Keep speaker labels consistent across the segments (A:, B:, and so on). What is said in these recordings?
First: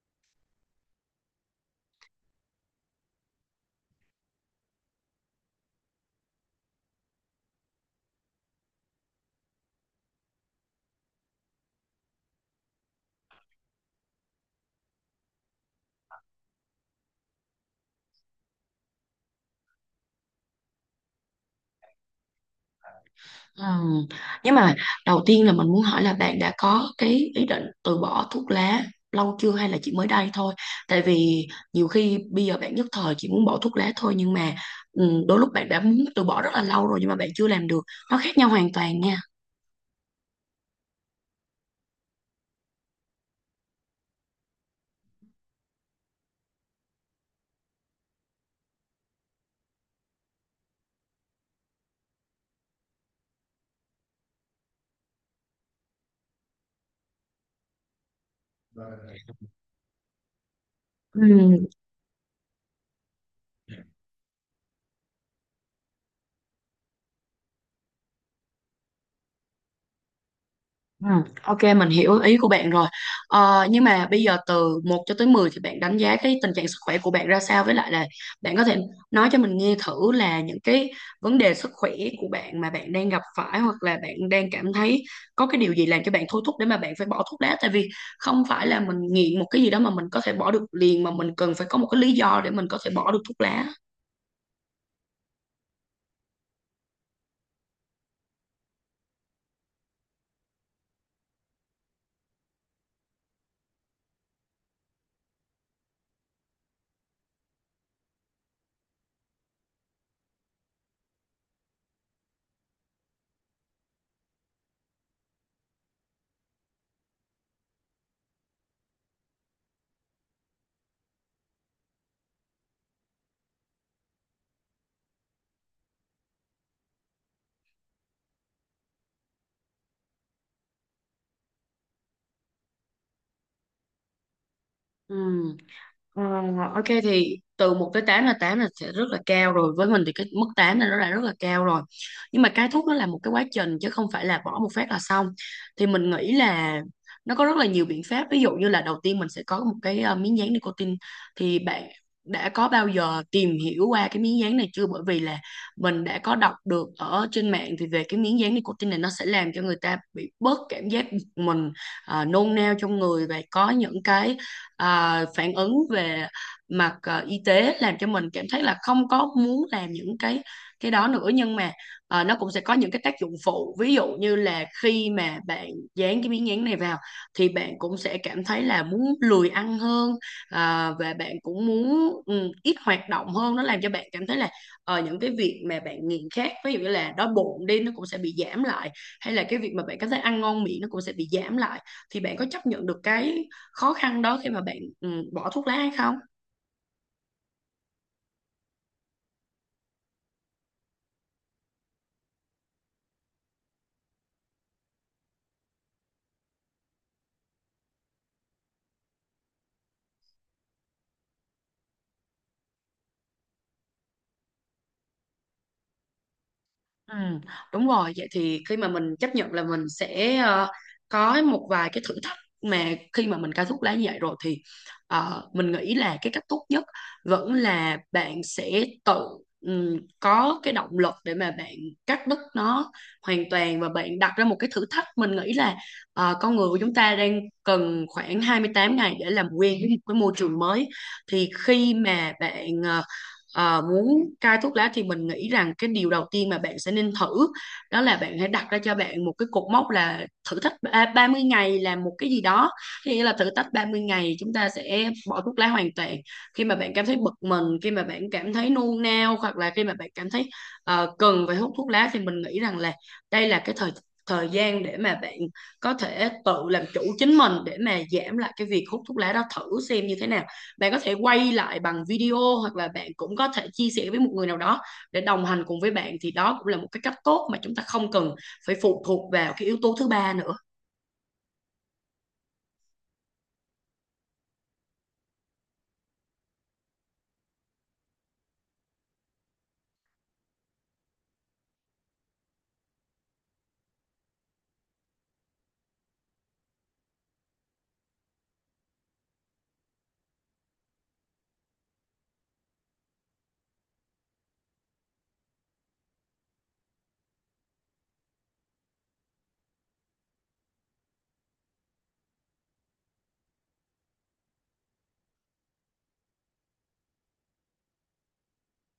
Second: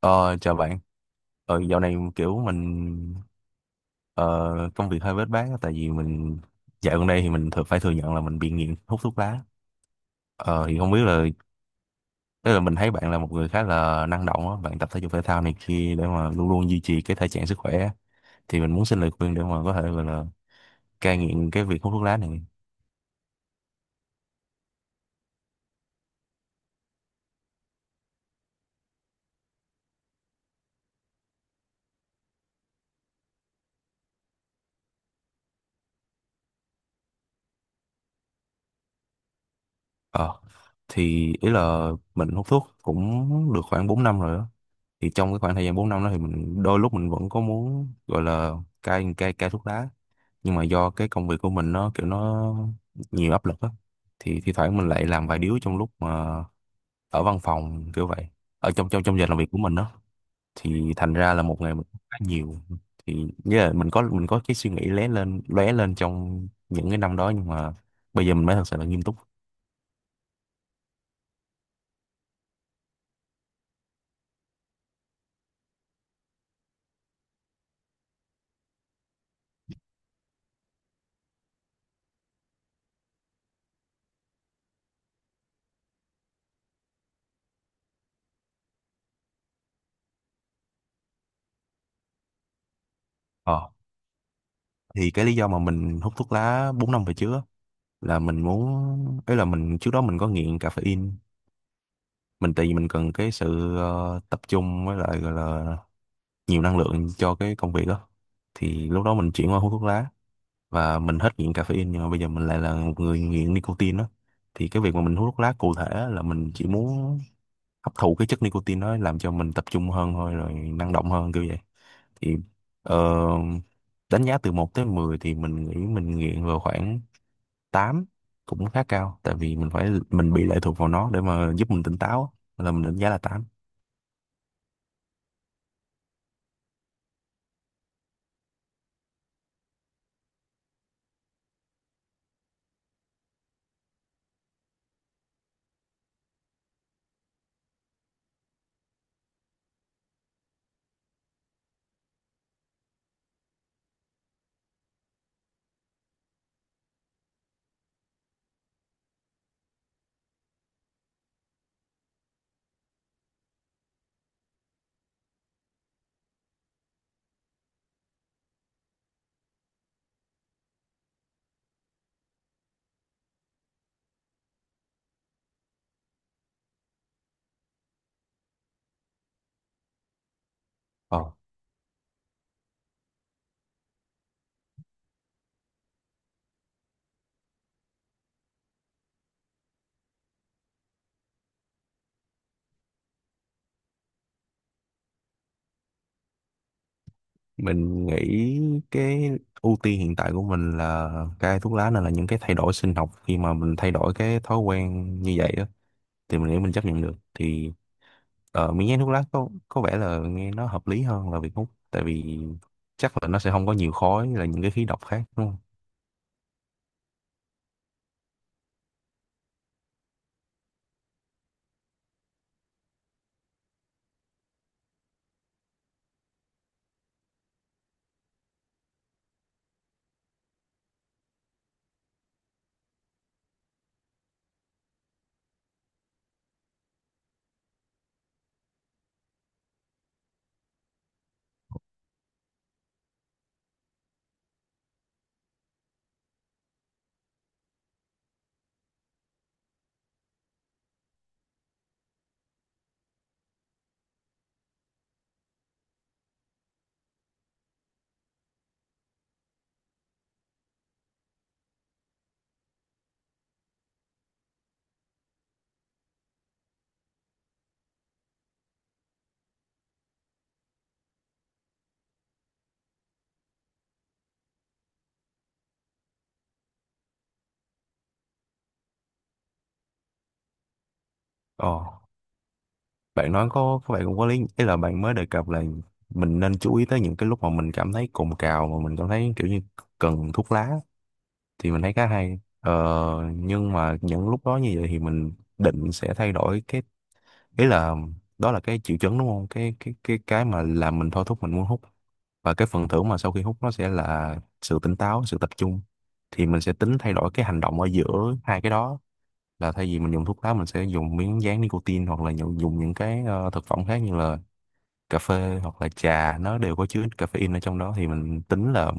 A: Ờ, Chào bạn. Dạo này kiểu mình ờ, công việc hơi bết bát á, tại vì mình dạo gần đây thì mình thường phải thừa nhận là mình bị nghiện hút thuốc lá. Thì không biết là, tức là mình thấy bạn là một người khá là năng động á, bạn tập thể dục thể thao này kia để mà luôn luôn duy trì cái thể trạng sức khỏe á. Thì mình muốn xin lời khuyên để mà có thể gọi là cai nghiện cái việc hút thuốc lá này.
B: Ừ. Nhưng mà đầu tiên là mình muốn hỏi là bạn đã có cái ý định từ bỏ thuốc lá lâu chưa hay là chỉ mới đây thôi? Tại vì nhiều khi bây giờ bạn nhất thời chỉ muốn bỏ thuốc lá thôi, nhưng mà đôi lúc bạn đã muốn từ bỏ rất là lâu rồi nhưng mà bạn chưa làm được. Nó khác nhau hoàn toàn nha.
A: Ờ, thì ý là mình hút thuốc cũng được khoảng 4 năm rồi á. Thì trong cái khoảng thời gian 4 năm đó thì mình đôi lúc mình vẫn có muốn gọi là cai cai cai thuốc lá, nhưng mà do cái công việc của mình nó kiểu nó nhiều áp lực á. Thì thi thoảng mình lại làm vài điếu trong lúc mà ở văn phòng kiểu vậy, ở trong trong trong giờ làm việc của mình đó, thì thành ra là một
B: Ừ.
A: ngày mình hút khá nhiều. Thì nghĩa là mình có cái suy nghĩ lóe lên trong những cái năm đó, nhưng mà bây giờ mình mới thật sự là nghiêm túc.
B: Ừ, ok mình hiểu ý của bạn rồi, nhưng mà bây giờ từ một cho tới 10 thì bạn đánh giá cái tình trạng sức khỏe của bạn ra sao, với lại là bạn có thể nói cho mình nghe thử là những cái vấn đề sức khỏe của bạn mà bạn đang gặp phải, hoặc là bạn đang cảm thấy có cái điều gì làm cho bạn thôi thúc để mà bạn phải bỏ thuốc lá. Tại vì không phải là mình nghiện một cái gì đó mà mình có thể bỏ được liền, mà mình cần phải có một cái lý do để mình có thể bỏ được thuốc
A: ờ
B: lá.
A: thì cái lý do mà mình hút thuốc lá 4 năm về trước á, là mình muốn ấy là mình trước đó mình có nghiện caffeine. Mình, tại vì mình cần cái sự tập trung với lại gọi là nhiều năng lượng cho cái công việc đó. Thì lúc đó mình chuyển qua hút thuốc lá và mình hết nghiện caffeine, nhưng mà bây giờ mình lại là một người nghiện nicotine đó. Thì cái việc mà mình hút thuốc lá cụ thể là mình chỉ muốn hấp thụ cái chất nicotine đó làm cho mình tập trung hơn thôi, rồi năng động hơn kiểu vậy. Thì ờ, đánh giá từ một tới 10 thì mình nghĩ mình nghiện vào khoảng tám, cũng khá cao, tại vì mình bị lệ thuộc vào nó để mà giúp mình tỉnh táo á. Là mình đánh giá là tám.
B: Ừ. Ờ, ok thì từ một tới tám, là 8 là sẽ rất là cao rồi. Với mình thì cái mức 8 là nó đã rất là cao rồi, nhưng mà cái thuốc nó là một cái quá trình chứ không phải là bỏ một phát là xong. Thì mình nghĩ là nó có rất là nhiều biện pháp, ví dụ như là đầu tiên mình sẽ có một cái miếng dán nicotine. Thì bạn đã có bao giờ tìm hiểu qua cái miếng dán này chưa? Bởi vì là mình đã có đọc được ở trên mạng thì về cái miếng dán nicotine này, nó sẽ làm cho người ta bị bớt cảm giác bực mình, nôn nao trong người, và có những cái phản ứng về mặt y tế, làm cho mình cảm thấy là không có muốn làm những cái đó nữa. Nhưng mà nó cũng sẽ có những cái tác dụng phụ, ví dụ như là khi mà bạn dán cái miếng dán này vào thì bạn cũng sẽ cảm thấy là muốn lười ăn hơn, và
A: ờ.
B: bạn cũng muốn ít hoạt động hơn. Nó làm cho bạn cảm thấy là những cái việc mà bạn nghiện khác, ví dụ như là đói bụng đi, nó cũng sẽ bị giảm lại, hay là cái việc mà bạn cảm thấy ăn ngon miệng nó cũng sẽ bị giảm lại. Thì bạn có chấp nhận được cái khó khăn đó khi mà bạn bỏ thuốc lá hay không?
A: Mình nghĩ cái ưu tiên hiện tại của mình là cai thuốc lá, nên là những cái thay đổi sinh học khi mà mình thay đổi cái thói quen như vậy á thì mình nghĩ mình chấp nhận được. Thì miếng nhái thuốc lá có vẻ là nghe nó hợp lý hơn là việc hút, tại vì chắc là nó sẽ không có nhiều khói là những cái khí độc khác đúng không?
B: Ừ, đúng rồi. Vậy thì khi mà mình chấp nhận là mình sẽ có một vài cái thử thách mà khi mà mình cai thuốc lá như vậy rồi, thì mình nghĩ là cái cách tốt nhất vẫn là bạn sẽ tự có cái động lực để mà bạn cắt đứt nó hoàn toàn, và bạn đặt ra một cái thử thách. Mình nghĩ là con người của chúng ta đang cần khoảng 28 ngày để làm quen với một cái môi trường mới. Thì khi mà bạn muốn cai thuốc lá thì mình nghĩ rằng cái điều đầu tiên mà bạn sẽ nên thử đó là bạn hãy đặt ra cho bạn một cái cột mốc, là thử thách 30 ngày làm một cái gì đó. Có nghĩa là thử thách 30 ngày chúng ta sẽ bỏ thuốc lá hoàn toàn. Khi mà bạn cảm thấy bực mình, khi mà bạn cảm thấy nôn nao, hoặc là khi mà bạn cảm thấy cần phải hút thuốc lá, thì mình nghĩ rằng là đây là cái thời thời gian để mà bạn có thể tự làm chủ chính mình, để mà giảm lại cái việc hút thuốc lá đó, thử xem như thế nào. Bạn có thể quay lại bằng video hoặc là bạn cũng có thể chia sẻ với một người nào đó để đồng hành cùng với bạn, thì đó cũng là một cái cách tốt mà chúng ta không cần phải phụ thuộc vào cái yếu tố thứ ba nữa.
A: ờ Bạn nói có, các bạn cũng có lý. Ý là bạn mới đề cập là mình nên chú ý tới những cái lúc mà mình cảm thấy cồn cào, mà mình cảm thấy kiểu như cần thuốc lá, thì mình thấy khá hay. Ờ, nhưng mà những lúc đó như vậy thì mình định sẽ thay đổi cái, ý là đó là cái triệu chứng đúng không, cái mà làm mình thôi thúc mình muốn hút. Và cái phần thưởng mà sau khi hút nó sẽ là sự tỉnh táo, sự tập trung. Thì mình sẽ tính thay đổi cái hành động ở giữa hai cái đó, là thay vì mình dùng thuốc lá, mình sẽ dùng miếng dán nicotine hoặc là dùng những cái thực phẩm khác như là cà phê hoặc là trà, nó đều có chứa caffeine ở trong đó. Thì mình tính là,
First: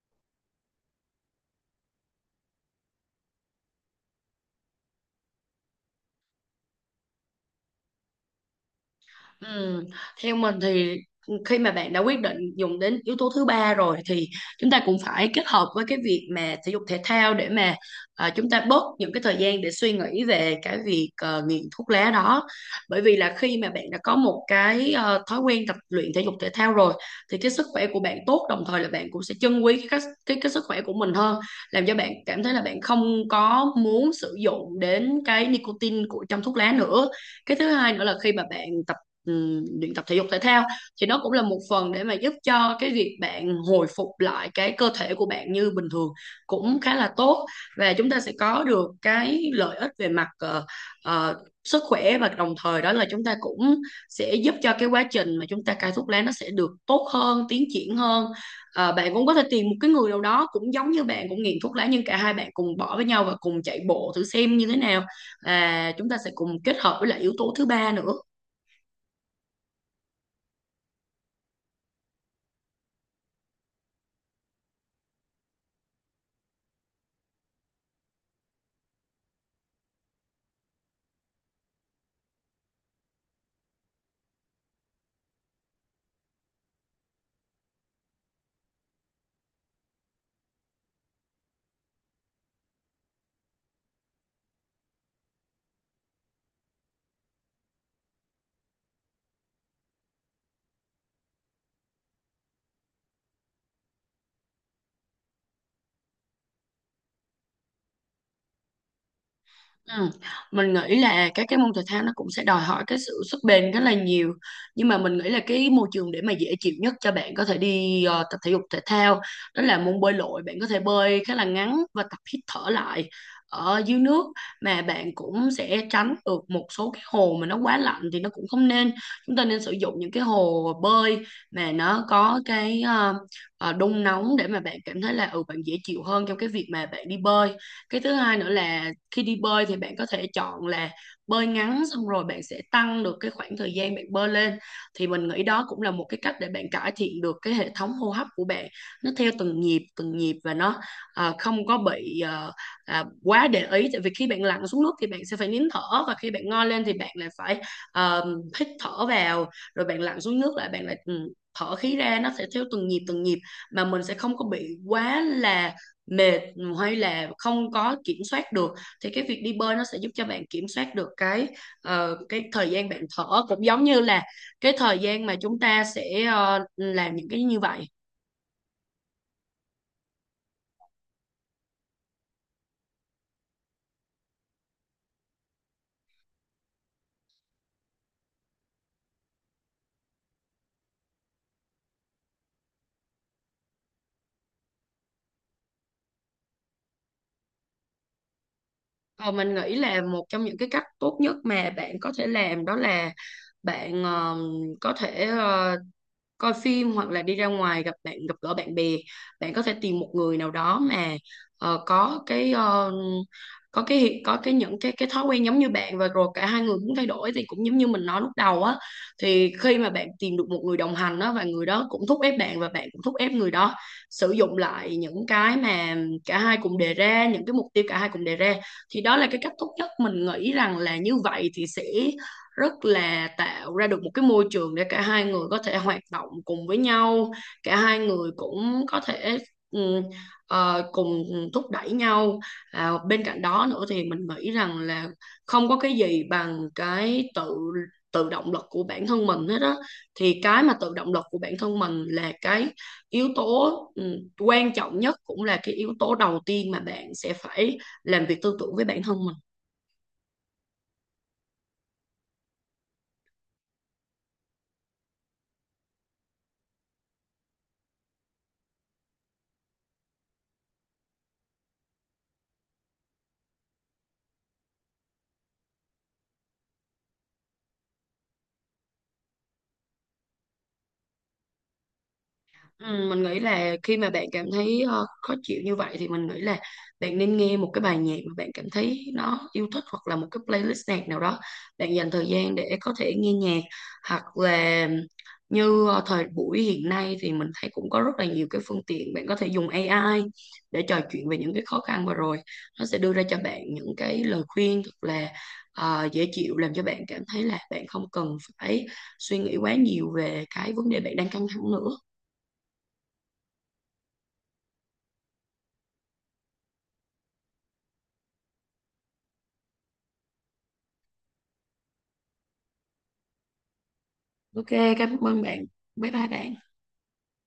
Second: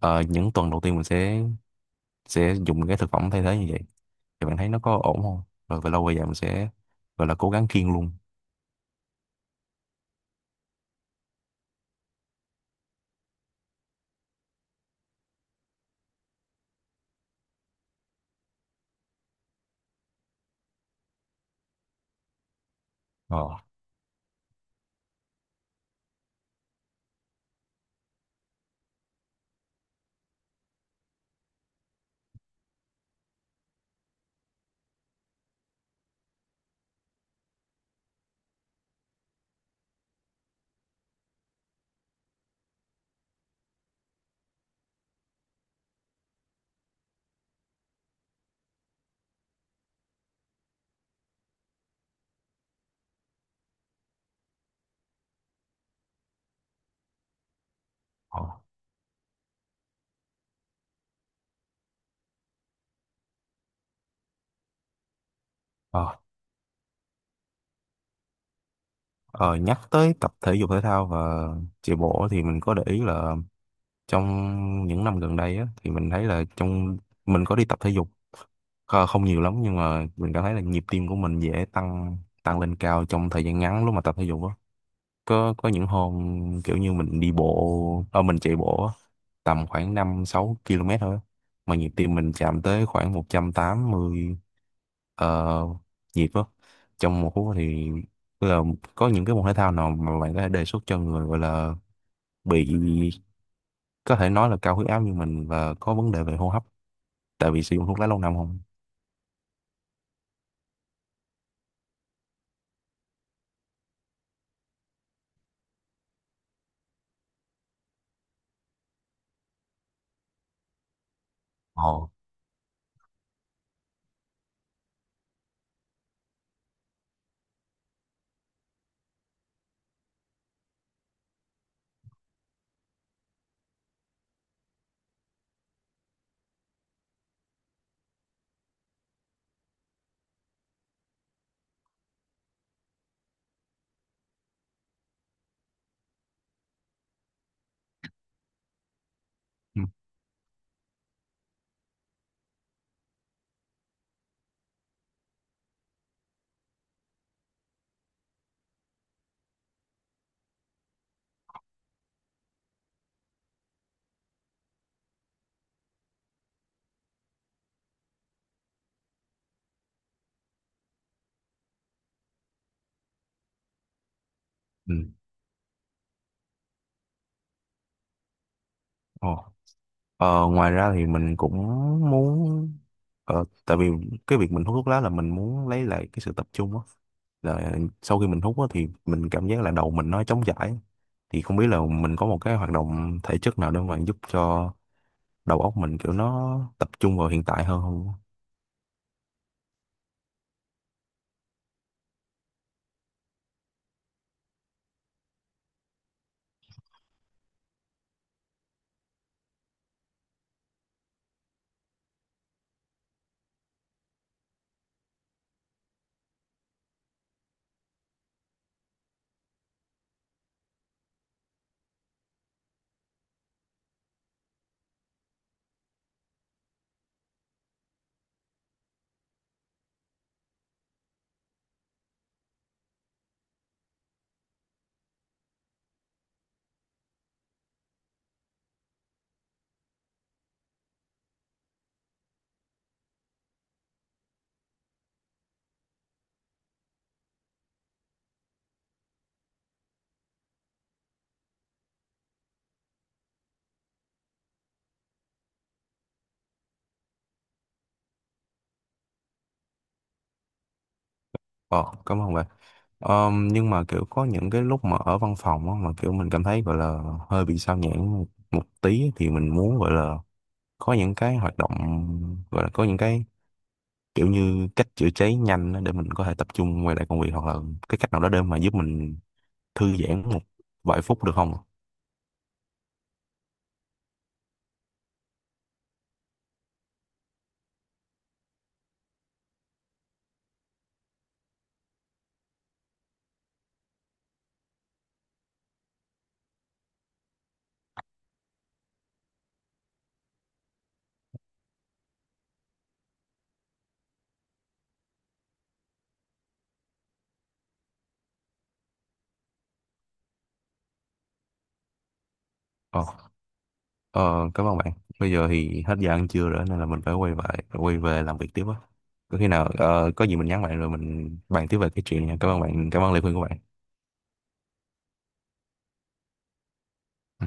A: những tuần đầu tiên mình sẽ dùng cái thực phẩm thay thế như vậy, thì bạn thấy nó có ổn không? Rồi về lâu về dài mình sẽ gọi là cố gắng kiêng luôn.
B: Ừ. Theo mình thì khi mà bạn đã quyết định dùng đến yếu tố thứ ba rồi thì chúng ta cũng phải kết hợp với cái việc mà thể dục thể thao, để mà chúng ta bớt những cái thời gian để suy nghĩ về cái việc nghiện thuốc lá đó. Bởi vì là khi
A: ờ
B: mà bạn đã có một cái thói quen tập luyện thể dục thể thao rồi thì cái sức khỏe của bạn tốt, đồng thời là bạn cũng sẽ trân quý cái cái sức khỏe của mình hơn, làm cho bạn cảm thấy là bạn không có muốn sử dụng đến cái nicotine của trong thuốc lá nữa. Cái thứ hai nữa là khi mà bạn tập luyện tập thể dục thể thao thì nó cũng là một phần để mà giúp cho cái việc bạn hồi phục lại cái cơ thể của bạn như bình thường, cũng khá là tốt. Và chúng ta sẽ có được cái lợi ích về mặt ờ, sức khỏe, và đồng thời đó là chúng ta cũng sẽ giúp cho cái quá trình mà chúng ta cai thuốc lá, nó sẽ được tốt hơn, tiến triển hơn.
A: ờ
B: Bạn cũng có thể tìm một cái người nào đó cũng giống như bạn, cũng nghiện thuốc lá, nhưng cả hai bạn cùng bỏ với nhau và cùng chạy bộ thử xem như thế nào, và
A: ờ
B: chúng ta sẽ cùng kết hợp với lại yếu tố thứ ba nữa.
A: Ờ, Nhắc tới tập thể dục thể thao và chạy bộ thì mình có để ý là, trong những năm gần đây á, thì mình thấy là, trong mình có đi tập thể dục không nhiều lắm, nhưng mà mình cảm thấy là nhịp tim của mình dễ tăng, lên cao trong thời gian ngắn lúc mà tập thể dục á. Có những hôm kiểu như mình đi bộ, mình chạy bộ á, tầm khoảng 5 6 km thôi á. Mà nhịp tim mình chạm tới khoảng 180 uh, nhịp á, trong một phút. Thì tức là có những cái môn thể thao nào mà bạn có thể đề xuất cho người gọi là bị, có thể nói là, cao huyết áp như mình và có vấn đề về hô hấp, tại vì sử dụng thuốc lá lâu năm không?
B: Ừ. Mình nghĩ là các cái môn thể thao nó cũng sẽ đòi hỏi cái sự sức bền rất là nhiều. Nhưng mà mình nghĩ là cái môi trường để mà dễ chịu nhất cho bạn có thể đi tập thể dục thể thao đó là môn bơi lội. Bạn có thể bơi khá là ngắn và
A: Ồ.
B: tập hít thở lại ở dưới nước, mà bạn cũng sẽ tránh được một số cái hồ mà nó quá lạnh thì nó cũng không nên. Chúng ta nên sử dụng những cái hồ bơi mà nó có cái đun nóng để mà bạn cảm thấy là bạn dễ chịu hơn trong cái việc mà bạn đi bơi. Cái thứ hai nữa là khi đi bơi thì bạn có thể chọn là bơi ngắn, xong rồi bạn sẽ tăng được cái khoảng thời gian bạn bơi lên. Thì mình nghĩ đó cũng là một cái cách để bạn cải thiện được cái hệ thống hô hấp của bạn, nó theo từng
A: Ừ.
B: nhịp từng nhịp, và nó không có bị quá để ý. Tại vì khi bạn lặn xuống nước thì bạn sẽ phải nín thở, và khi bạn ngoi lên thì bạn lại phải à, hít thở vào, rồi bạn lặn xuống nước lại, bạn lại thở khí ra, nó sẽ theo từng nhịp mà mình sẽ không có bị quá là mệt, hay là không có kiểm soát được. Thì cái việc đi bơi nó sẽ giúp cho bạn kiểm soát được cái thời gian bạn thở, cũng giống như là cái
A: Ừ.
B: thời gian mà chúng ta sẽ làm những cái như vậy.
A: Ồ. Ngoài ra thì mình cũng muốn, tại vì cái việc mình hút thuốc lá là mình muốn lấy lại cái sự tập trung á, là sau khi mình hút á thì mình cảm giác là đầu mình nó trống trải. Thì không biết là mình có một cái hoạt động thể chất nào để mà giúp cho đầu óc mình kiểu nó tập trung vào hiện tại hơn không?
B: Ờ, mình nghĩ là một trong những cái cách tốt nhất mà bạn có thể làm đó là bạn có thể coi phim, hoặc là đi ra ngoài gặp gỡ bạn bè. Bạn có thể tìm một người nào đó mà có cái có cái những cái thói quen giống như bạn, và rồi cả hai người muốn thay đổi, thì cũng giống như mình nói lúc đầu á. Thì khi mà bạn tìm được một người đồng hành á, và người đó cũng thúc ép bạn và bạn cũng thúc ép người đó sử dụng lại những cái mà cả hai cùng đề ra, những cái mục tiêu cả hai cùng đề ra, thì đó là cái cách tốt nhất. Mình nghĩ rằng là như vậy thì sẽ rất là tạo ra được một cái môi trường để cả hai người có thể hoạt động cùng với nhau, cả hai người cũng có thể ừ, cùng thúc đẩy nhau. Bên cạnh đó nữa thì mình nghĩ rằng là không có cái gì bằng cái tự tự động lực của bản thân mình hết á. Thì cái mà tự động lực của bản thân mình là cái yếu tố quan trọng nhất, cũng là cái yếu tố đầu tiên mà bạn sẽ phải làm việc tư tưởng với bản thân mình.
A: Ờ, Cảm ơn bạn. Nhưng mà kiểu có những cái lúc mà ở văn phòng á, mà kiểu mình cảm thấy gọi là hơi bị sao nhãng một tí, thì mình muốn gọi là có những cái hoạt động, gọi là có những cái kiểu như cách chữa cháy nhanh á, để mình có thể tập trung quay lại công việc, hoặc là cái cách nào đó để mà giúp mình thư giãn một vài phút được không?
B: Ừ, mình nghĩ là khi mà bạn cảm thấy khó chịu như vậy thì mình nghĩ là bạn nên nghe một cái bài nhạc mà bạn cảm thấy nó yêu thích, hoặc là một cái playlist nhạc nào đó. Bạn dành thời gian để có thể nghe nhạc, hoặc là như thời buổi hiện nay thì mình thấy cũng có rất là nhiều cái phương tiện. Bạn có thể dùng AI để trò chuyện về những cái khó khăn vừa rồi, nó sẽ đưa ra cho bạn những cái lời khuyên thật là dễ chịu, làm cho bạn cảm thấy là bạn không cần phải suy nghĩ quá nhiều về cái vấn đề bạn đang căng thẳng nữa.
A: Ờ, ờ, Cảm ơn bạn. Bây giờ thì hết giờ ăn trưa rồi, nên là mình phải quay về làm việc tiếp á. Có khi nào có gì mình nhắn bạn rồi mình bàn tiếp về cái chuyện nha. Cảm ơn bạn, cảm ơn lời khuyên của bạn.
B: Ok, cảm ơn bạn. Bye bye bạn.
A: Ừ.